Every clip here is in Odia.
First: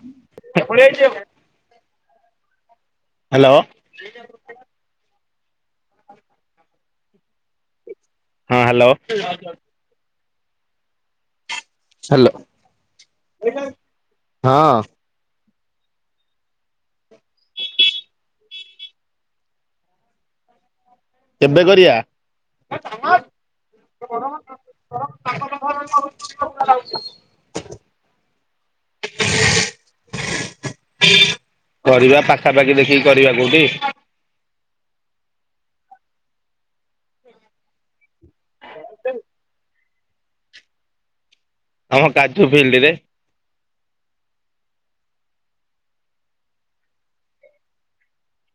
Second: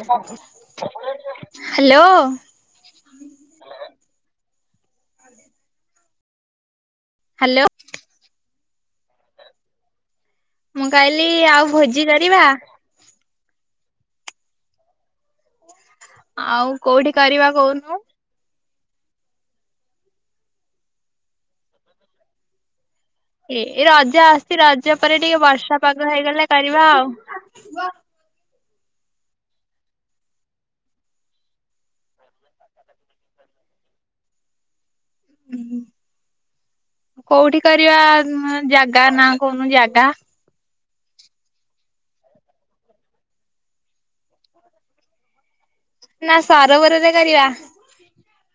ହ୍ୟାଲୋ ହ୍ୟାଲୋ [inaudible] ହ୍ୟାଲୋ ହଁ ହ୍ୟାଲୋ। ମୁଁ କହିଲି ଆଉ ଭୋଜି ହ୍ୟାଲୋ କରିବା ହଁ। ଆଉ କୋଉଠି କରିବା କଉନୁ। [inaudible] କେବେ କରିବା? ଏ ରଜ ଆସଛି ରଜ ପରେ ଟିକେ ବର୍ଷା ପାଗ ହେଇଗଲେ କରିବା ଆଉ। କରିବା ପାଖାପାଖି ଦେଖିକି କରିବା କୋଉଠି। ଉହୁ କୋଉଠି କରିବା ଜାଗା ନାଁ କହୁନୁ ଜାଗା। ଆମ କାଯୁ ଫିଲ୍ଡି ରେ। ନା ସରୋବରରେ କରିବା।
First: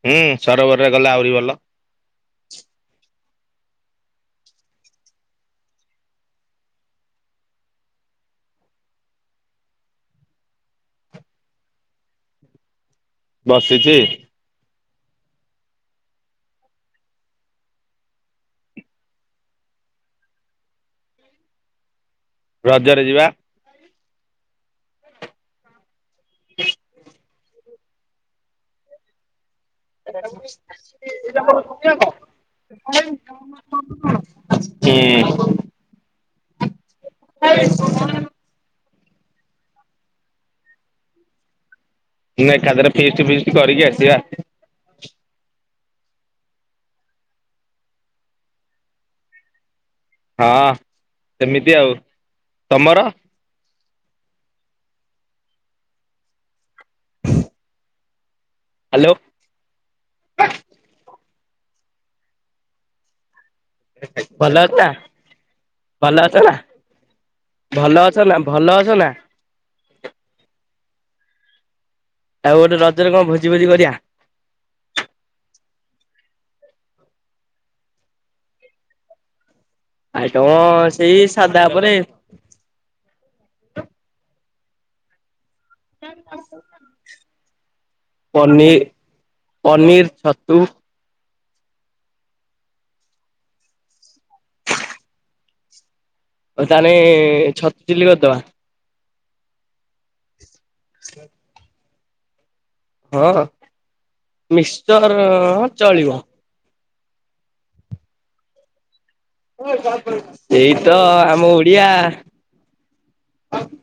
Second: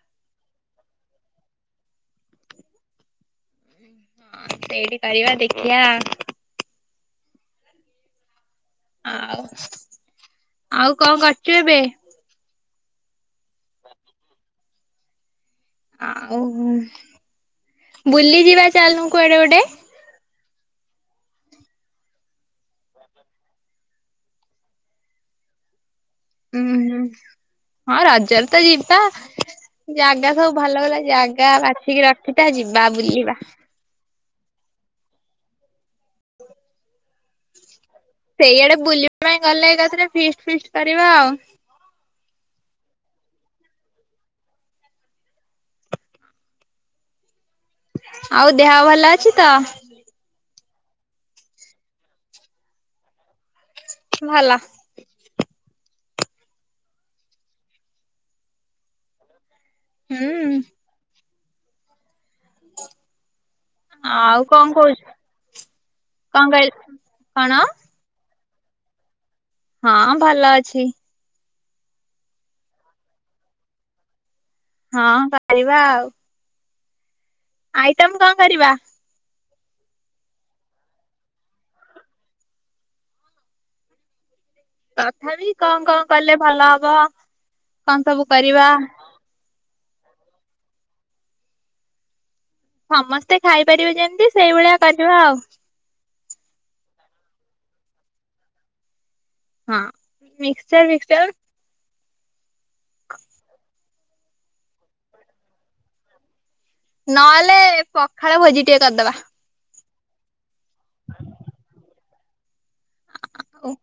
ହୁଁ ସରୋବରରେ ଗଲେ ଆହୁରି ଭଲ। ହଁ ସେଇଠି କରିବା ଦେଖିବା। ଆଉ ଆଉ କଣ କରୁଚୁ ଏବେ? ବସିଛି। ଆଉଁ ବୁଲି ଯିବା ଚାଲନୁ କୁଆଡେ ଗୋଟେ? ରଜରେ ଯିବା। ଉୁଁ- ହୁଁ -ହଁ ରଜରେ ତ ଯିବା। ଜାଗା ସବୁ ଭଲ ଭଲ ଜାଗା ବାଛିିକି ରଖିଥା ଯିବା ବୁଲିବା। [unintelligible] ସେଇଆଡ଼େ ବୁଲିବା ପାଇଁ ଗଲେ ଏକାଥରେ ଫିଷ୍ଟ ଫିଷ୍ଟ କରିବା ଆଉ। ନା ଏକାଥରେ ଫିଷ୍ଟି ଫିଷ୍ଟି କରିକି ଆସିବା। ଆଉ ଦେହ ଭଲ ଅଛି ତ? ହଁ ସେମିତି ଆଉ ତମର? ଭଲ। ହାଲୋ। ହୁଁ ଉଁ। [inaudible] ଆଉ ଭଲ ଅଛ କଣ ନା କୋହୁଚୁ ଭଲ ଅଛ କଣ ନା କହିଲ କଣ? ଭଲ ଅଛ ନା ଭଲ ଅଛ ନା? ହଁ ଭଲ ଅଛି। ଆଉ ଗୋଟେ ରଜରେ କଣ ଭୋଜି ଫୋଜି କରିଆ? ହଁ କରିବା ଆଉ। ଆଇଟମ୍ କଣ କରିବା? ଆଇଟମ୍ ସେଇ ସାଧା ଉପରେ। ତଥାପି କଣ କଣ କଲେ ଭଲ ହବ କଣ ସବୁ କରିବା? ପନିର୍ ଛତୁ ସମସ୍ତେ ଖାଇପାରିବେ ଯେମିତି ସେଇଭଳିଆ କରିବା ଆଉ। ହୋଉ ତାହେଲେ ଛତୁ ଚିଲି କରିଦବା? ହଁ ମିକଶ୍ଚର ଫିକ୍ସଚର ହଁ। ମିକ୍ସଚର ହଁ ଚଳିବ। ନହେଲେ ପଖାଳ ଭୋଜି ଟିଏ କରଦବା। ଏଇ ତ ଆମ ଓଡ଼ିଆ। ଆଉ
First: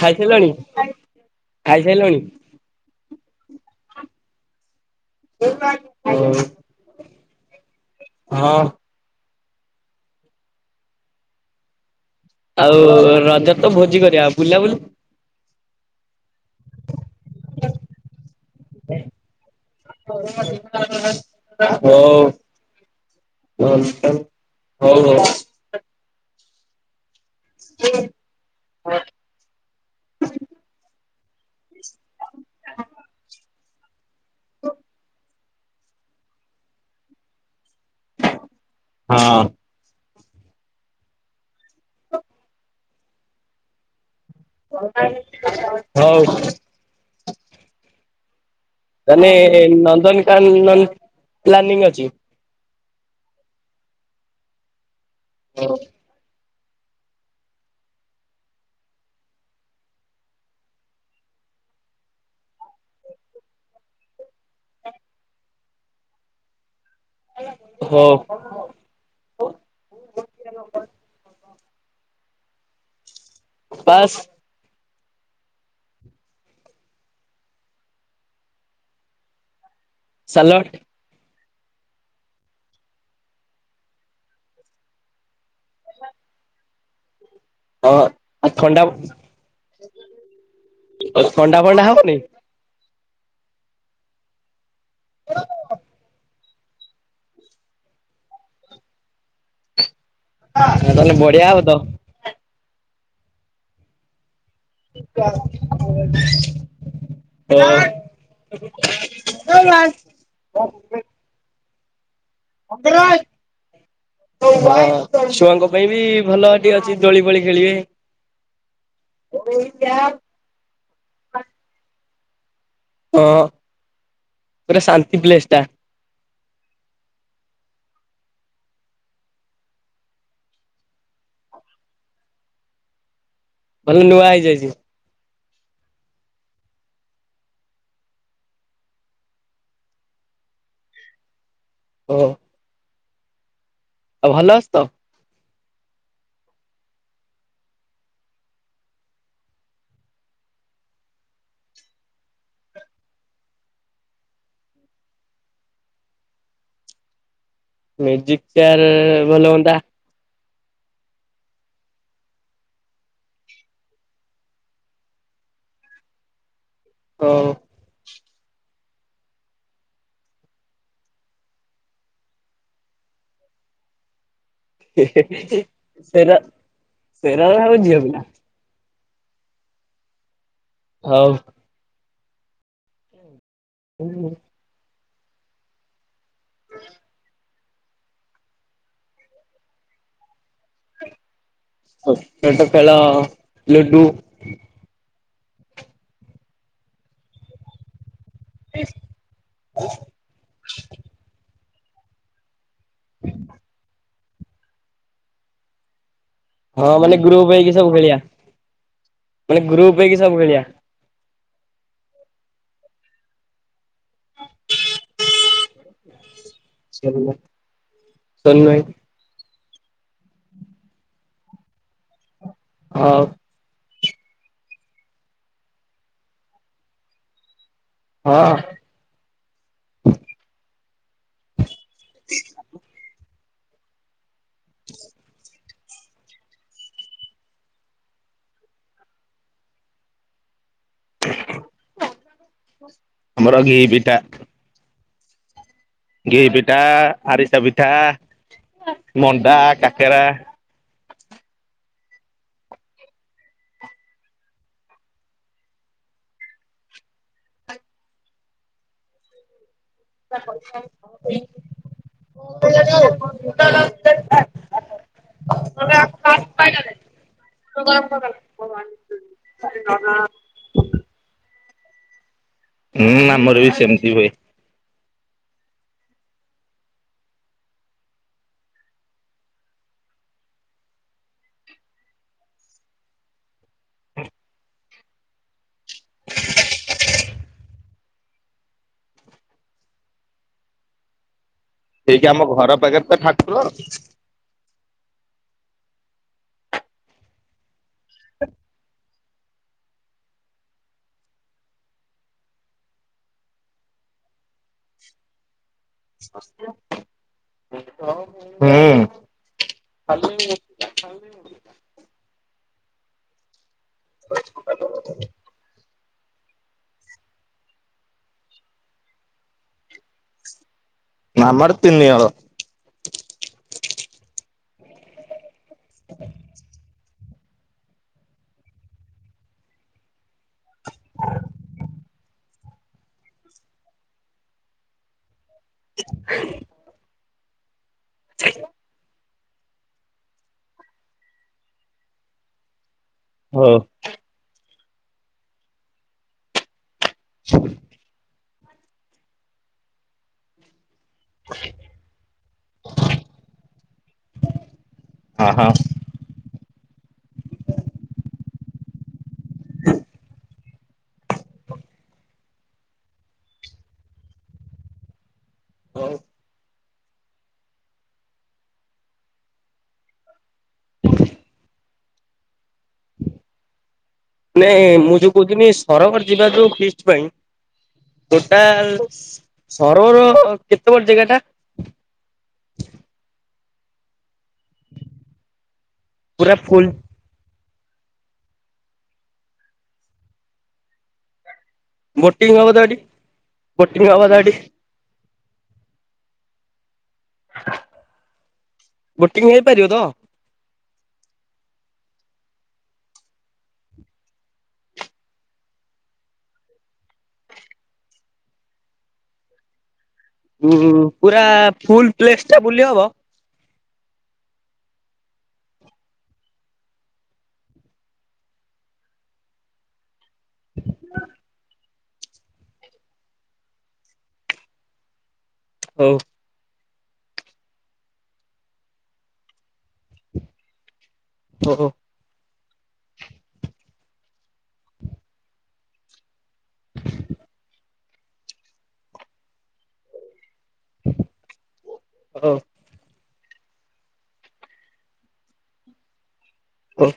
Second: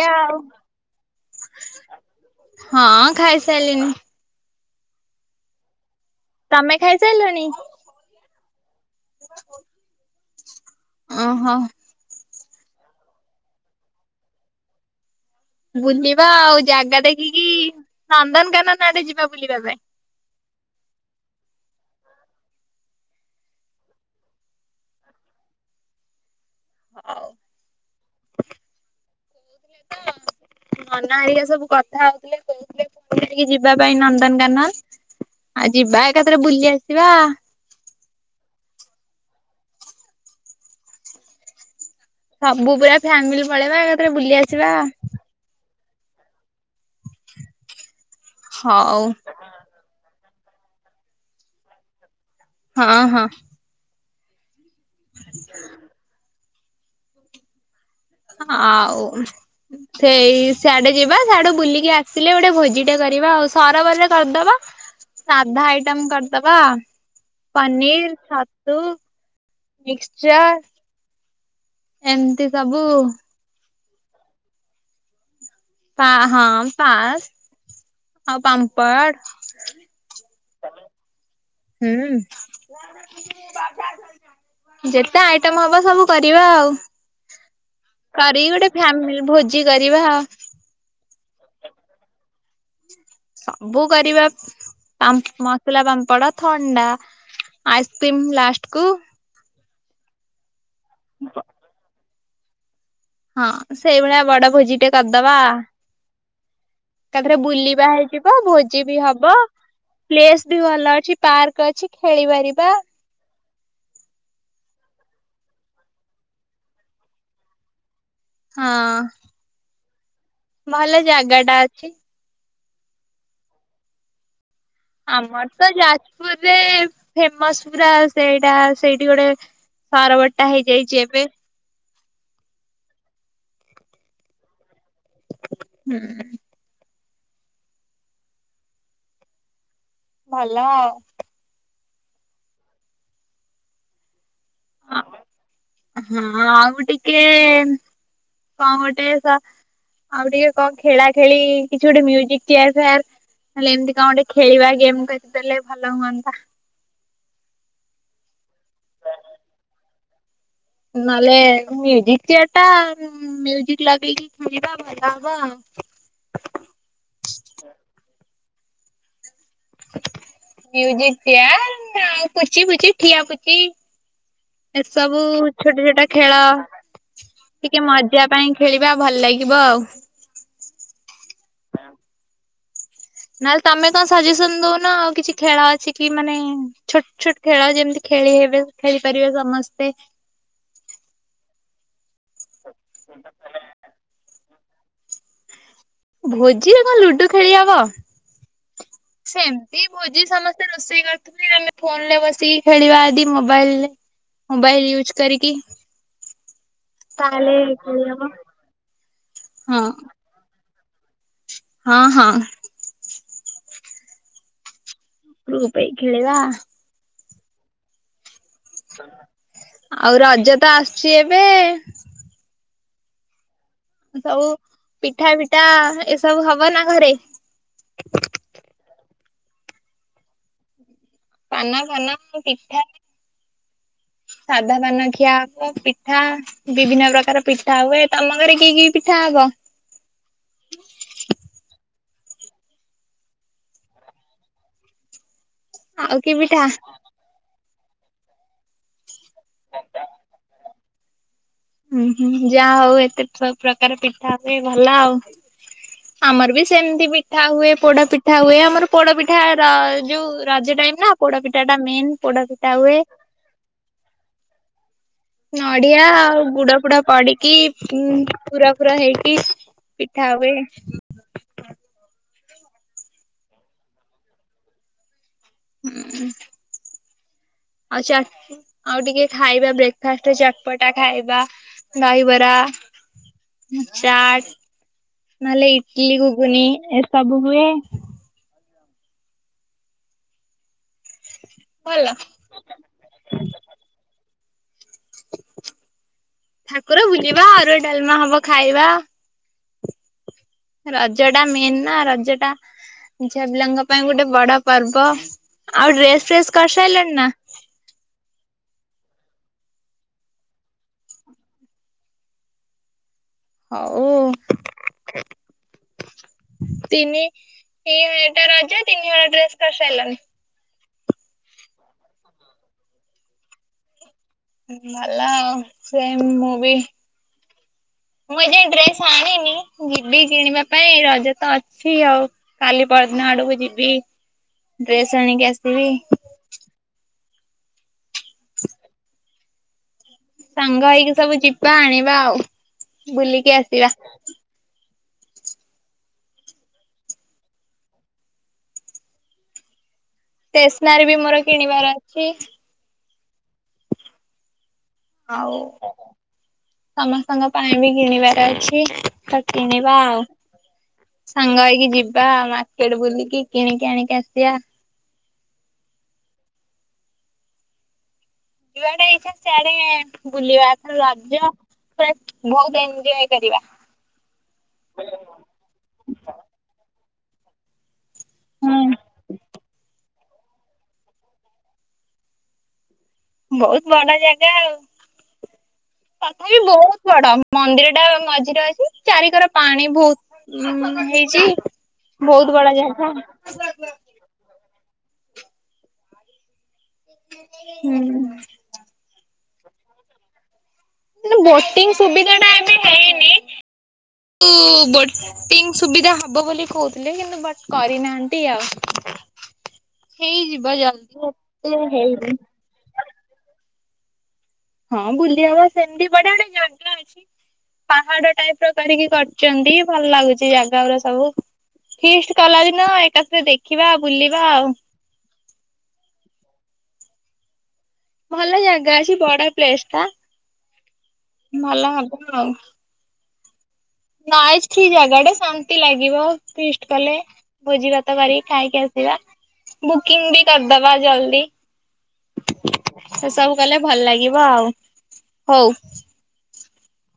କଣ ଖାଇସାଇଲଣି ଖାଇସାଇଲଣି ହଁ ଖାଇସାଇଲିଣି। ଓଉ। ତମେ ଖାଇସାଇଲଣି। ହଁ। ଅ ହଁ। ଆଉ ରଜ ତ ଭୋଜି କରିବା ବୁଲା ବୁଲି ବୁଲିବା ଆଉ ଜାଗା ଦେଖିକି ନନ୍ଦନକାନନ ଆଡେ ଯିବା ବୁଲିବା ପାଇଁ। ହଉ। ଘଣ୍ଟନ ହଉ ହଉ। ହଉ। [inaudible] ନନା ହେରିକା ସବୁ କଥା ହଉଥିଲେ କହୁଥିଲେ ପିକିନିକି ଯିବା ପାଇଁ ନ ନ୍ଦନକାନ ଆ ଯିବା ଏକାଥରେ ବୁଲି ଆସିବା। ହଁ। ସବୁ ପୁରା ଫ୍ୟାମିଲି ପଳେଇବା ଏକାଥରେ ବୁଲି ଆସି [unintelligible] ହଉ। ହଉ ତାନେ ନନ୍ଦନକାନନ ପ୍ଲାନିଂ ଅଛି। ହଁ ହଁ। [inaudible] ହଉ। ଆଉ [inaudible] ସେଇ ସିଆଡେ ଯିବା, ସିଆଡୁ ବୁଲିକି ଆସିଲେ ଗୋଟେ ଭୋଜି ଟେ କରିବା ଆଉ। ସରୋବରରେ କରିଦବା। ସାଧା ଆଇଟମ୍ କରିଦବା। ହଉ ପନିର୍, ଛତୁ, ମିକ୍ସଚର ଏମିତି ସବୁ ବାସ୍। ପା ହଁ ପାସ୍ [inaudible] ଆଉ ପାମ୍ପଡ଼୍। [inaudible] ସାଲଡ। ହୁଁ ମୋ ବାପାଲୋ [inaudible] ଯେତେ ଆଇଟମ ହବ ସବୁ କରିବା ଆଉ। ହଁ ଆଉ କରିକି ଗୋଟେ ଥଣ୍ଡା ଫ୍ୟାମିଲି ଭୋଜି କରିବା ଆ। ଆଉ ଥଣ୍ଡା, ଫଣ୍ଡା ହବନି? ସବୁ କରିବା [inaudible] ପାମ୍ ମସଲା ପାମ୍ପଡ। ଥଣ୍ଡା [inaudible] ଆଇସକ୍ରିମ ଲାଷ୍ଟ୍ କୁ ତାହେଲେ ବଢିଆ ହବ ତୋ। ହଁ ସେଇଭଳିଆ ବଡ ଭୋଜି ଟେ କରିଦବା। [unintelligible] ଏକାଥରେ ବୁଲିବା ହେଇଯିବ। ଭୋଜି ବି ହବ। [inaudible] ପ୍ଲେସ ବି ଭଲ ଅଛି। ପାର୍କ ଅଛି ଖେଳି ପାରିବା। ମକରାଇ [inaudible] ଛୁଆଙ୍କ ପାଇଁ ବି ଭଲ ଏଠି ଅଛି। ଦୋଳି ଫଳି ଖେଳିବେ। ହଁ। ଓ ଏଇଟା ଭଲ ଜାଗା ଟା ଅଛି। ହଁ [inaudible] ପୁରା ଶାନ୍ତି ପ୍ଲେସ୍ ଟା। ମାନେ [inaudible] ଫେମସ୍ ପୁରା ସେଇଟା। ସେଇଠି ଗୋଟେ ସାର ବଟା ହେଇଯାଇଛି ଏବେ। ଭଲ ନୂଆ ହେଇଯାଇଛି। [inaudible] ହୁଁ। ଭଲ ଆଉ। ହଁ। ଆଉ ଭଲ ଅସ ତ? ହଁ ଆଉ ଟିକେ ଏ ଏ ଏ [inaudible] ପାଓଟେ ଶା ଆଉ ଟିକେ କଣ ଖେଳା ଖେଳି, କିଛି ଗୋଟେ ମ୍ୟୁଜିକ୍ ଚେୟାର୍ ଫେୟାର୍ ହେଲେ ଏମିତି କଣ ଗୋଟେ ଖେଳିବା ଗେମ୍ କରିଦେଲେ ଭଲ ହୁଅନ୍ତା। ମ୍ୟୁଜିକ୍ ଚେୟାର୍ ଭଲ ହୁଅନ୍ତା। ନହେଲେ ମ୍ୟୁଜିକ୍ ଚେୟାର୍ ଟା ମ୍ୟୁଜିକ୍ ଲଗେଇକି ଖେଳିବା ଭଲ ହବ। ହଁ। [inaudible] ମ୍ୟୁଜିକ୍ ଚେୟାର୍ ପୁଚି ଫୁଚି ଠିଆ ପୁଚି। ଏସବୁ ଛୋଟ ଛୋଟ ସେରା ଖେଳ। [inaudible] ସେରା ସବୁ ଟିକେ ଝିଅ ପିଲା ମଜା ପାଇଁ ଖେଳିବା ଭଲ ଲାଗିବ ଆଉ। ହଉ। ନହେଲେ ତମେ କଣ ସଜେସନ୍ ଦଉନ ଆଉ କିଛି ଖେଳ ଅଛି କି ମାନେ ଛୋଟ୍ ଛୋଟ୍ ଖେଳ ଯେମିତି ଖେଳି ହେବେ ଖେଳିପାରିବେ ସମସ୍ତେ। ଗୋଟିଏ ତ ଖେଳ ଲୁଡୁ। ଭୋଜିରେ କଣ ଲୁଡୁ ଖେଳିହବ ସେମିତି ଭୋଜି ସମସ୍ ତୋ ରୋଷେଇ କରିଥିବେ ଆମେ ଫୋନ ରେ ବସିକି ଖେଳିବା ଆଦି ମୋବାଇଲରେ ମୋବାଇଲ୍ ୟୁଜ୍ କରିକି। ହଁ ମାନେ ଗ୍ରୁପ ତାହେଲେ ହେଇକି ସବୁ ଖେଳି ଖେଳିଆ ହବ। ମାନେ ହଁ ଗ୍ରୁପ ହେଇକି ସବୁ ଖେଳିଆ। ହଁ ହଁ। ରୁପାଇ ଖେଳିିବା? ସେ ସାନ ଭାଇ ଆଉ ରଜ ତ ଆସିଛି ଏବେ ହଉ ସବୁ ପିଠା ପିଠା ଏସବୁ ହବ ନା ଘରେ? ହଁ ପାନ ପାନ ପିଠା ସାଧା ପାନ ଖିଆ ହବ ପିଠା ବିଭିନ୍ନ ପ୍ରକାର ପିଠା ହୁଏ ତମ ଘରେ କି କି ପିଠା ହବ? ଆମର ଘି ପିଠା। ଆଉ କି ଘି ପିଠା ଆରିସା ପିଠା ମଣ୍ଡା କାକେରା। ହୁଁ ହୁଁ ଯାହା ହଉ ଏତେ ପ୍ର ପ୍ରକାର ପିଠା ହୁଏ ଭଲ ଆଉ। ଆମର ବି ସେମତି ମିିଠା ହୁଏ ପୋଡ ପିଠା ହୁଏ ଆମର ପୋଡପିଠା ରଜ ଯୋଉ ରଜ ଟାଇମ ନା ପୋଡପିଠା ଟା ମେନ ପୋଡପିଠା ହୁଏ। ନଡିଆ ଆଉ ଗୁଡ ଫୁଡ ପଡିକି ହୁଁ ପୁରା ପୁର ହେଇକି ପିଠା ହୁଏ। ହୁଁ ଆମର ବି ସେମିତି ବି ହୁଏ। ହୁଁ ଆ ଚା ଆଉ ଟିକେ ଖାଇବା ବ୍ରେକ୍ଫାଷ୍ଟ ହେଇଚି ଚକପଟା ଖାଇବା ଦହିବରା ଚାଟ ନହେଲେ ଇଟଲିି ଘୁଗୁନି ଏସବୁ ହୁଏ। ଭଲ ହେଇକି ଆମ ଘର ପାଖରେ ତ ଠାକୁର! ଠାକୁର ବୁଲିବା ଆରୁଆ ଡାଲମା ହବ ଖାଇବା। ରଜ ଟା ମେନ୍ ନା ରଜ ଟା ଝିଆ ପିଲାଙ୍କ ପାଇଁ ଗୋଟେ ବଡ ପର୍ବ। ଆଉ ଡ୍ରେସ୍ ଫ୍ରେସ୍ କରିସାରିଲଣି ନା? ହୁଁ [unintelligible] ଚାଲ [unintelligible] ହଉ ତିନି ଏ ଏଇଟା ରଜ ତିନି ବଳା ଡ୍ରେସ କରିସାରଲଣିି। ମାମାର ତିନି ହଳ। ଭଲ ଆଉ ସେ ମୁଁ ବି ମୁଁ ଏଯାଇ ଡ୍ରେସ ଆଣିନି ଯିବି କିଣିବା ପାଇଁ ରଜ ତ ଅଛି ଆଉ। କାଲି ପରଦିନ ଆଡକୁ ଯିବି, ଡ୍ରେସ ଆଣିକି ଆସିବି। ହ [unintelligible] ସାଙ୍ଗ ହେଇକି ସବୁ ଯିବା ଆଣିବା ଆଉ ବୁଲିକି ହଉ। ଆସିବା। ଶୁକ୍ରା [unintelligible] ଷ୍ଟେସନାରୀ ବି ମୋର କିଣିବାର ଅଛି। ହଁ ଆଉ ହଁ। ସମସ୍ତଙ୍କ ପାଇଁ ବି କିଣିବାର ଅଛି। କିନିବା ଆଉ। ସାଙ୍ଗ ହେଇକି ଯିବା ମାର୍କେଟ ବୁଲିକି କିଣିକି ଆଣିକି ଆସିବା। ହଉ। ଯୁଆଡ଼େ ଇଛା ସେଆଡେ ବୁଲିବା ଏଥର ରଜ। ବହୁତ ଏଞଜୟ କରିବା। ନାଇ ମୁଁ ଯୋଉ କହୁଥିଲିନି ସରର ଯିବା ଯୋଉ ଫିଷ୍ଟ ପାଇଁ ହୁଁ। ଟୋଟାଲ ସହରର କେତେ ବଡ ଜାଗା ଟା? ବହୁତ ବଡ ଜାଗା ଆଉ ତଥାପି ପୁରା ବି ଫୁଲ ବହୁତ ବଡ। ମନ୍ଦିର ଟା ମଝିରେ ଅଛି ଚାରିିକର ପାଣି ବହୁତ ହେଇଛି। ବୋଟିଂ ବହୁତ ହବ ବଡ ତ ଏଠି? ଯାଗା [unintelligible] ହୁଁ। ବୁଟିଂ ହେଇପାରିବ ତ? ବୋଟିଂ ସୁବିଧା ଟା ଏବେ ହେଇନି। [inaudible] ବୋଟିଂ ସୁବିଧା ହବ ବୋଲି କହୁଥିଲେ କିନ୍ତୁ ବଟ କରିନାହାନ୍ତି ଆଉ। ହେଇଯିବ ଜଲ୍ଦି ଏତେ ପୁରାଫୁଲ ହେଇନି। [unintelligible] ବୁଲି ହବ? ହଁ ବୁଲି ହବ ସେମିତି ବଡେ ଗୋଟେ [inaudible] ପାହାଡ ଟାଇପ ର କରିକି କରିଛନ୍ତି ଭଲ ଲାଗୁଛି। କି ଜାଗା ଗୁରା ସବୁ ଭିଷ୍ଟି କଲା ଦିନ ଏକାଥରେ ଦେଖିବା ବୁଲିବା ଆଉ। ହଉ। ଭଲ ଜାଗା ଅଛି ବଡ ପ୍ଲେସ ଟ ହଉ ଭଲ ହବ ଆଉ। [inaudible] ଜାଗା ଟେ ଶାନ୍ତି ଲାଗିବ ଫିଷ୍ଟ କଲେ ବୋଝି କରି ଖାଇକି ଆସିବା ବୁକିଂ ବି କରିଦବା ଜଲଦି। ହଉ ସେ ସବୁ କଲେ ଭଲ ଲାଗିବ ଆଉ ହଉ। ହଁ।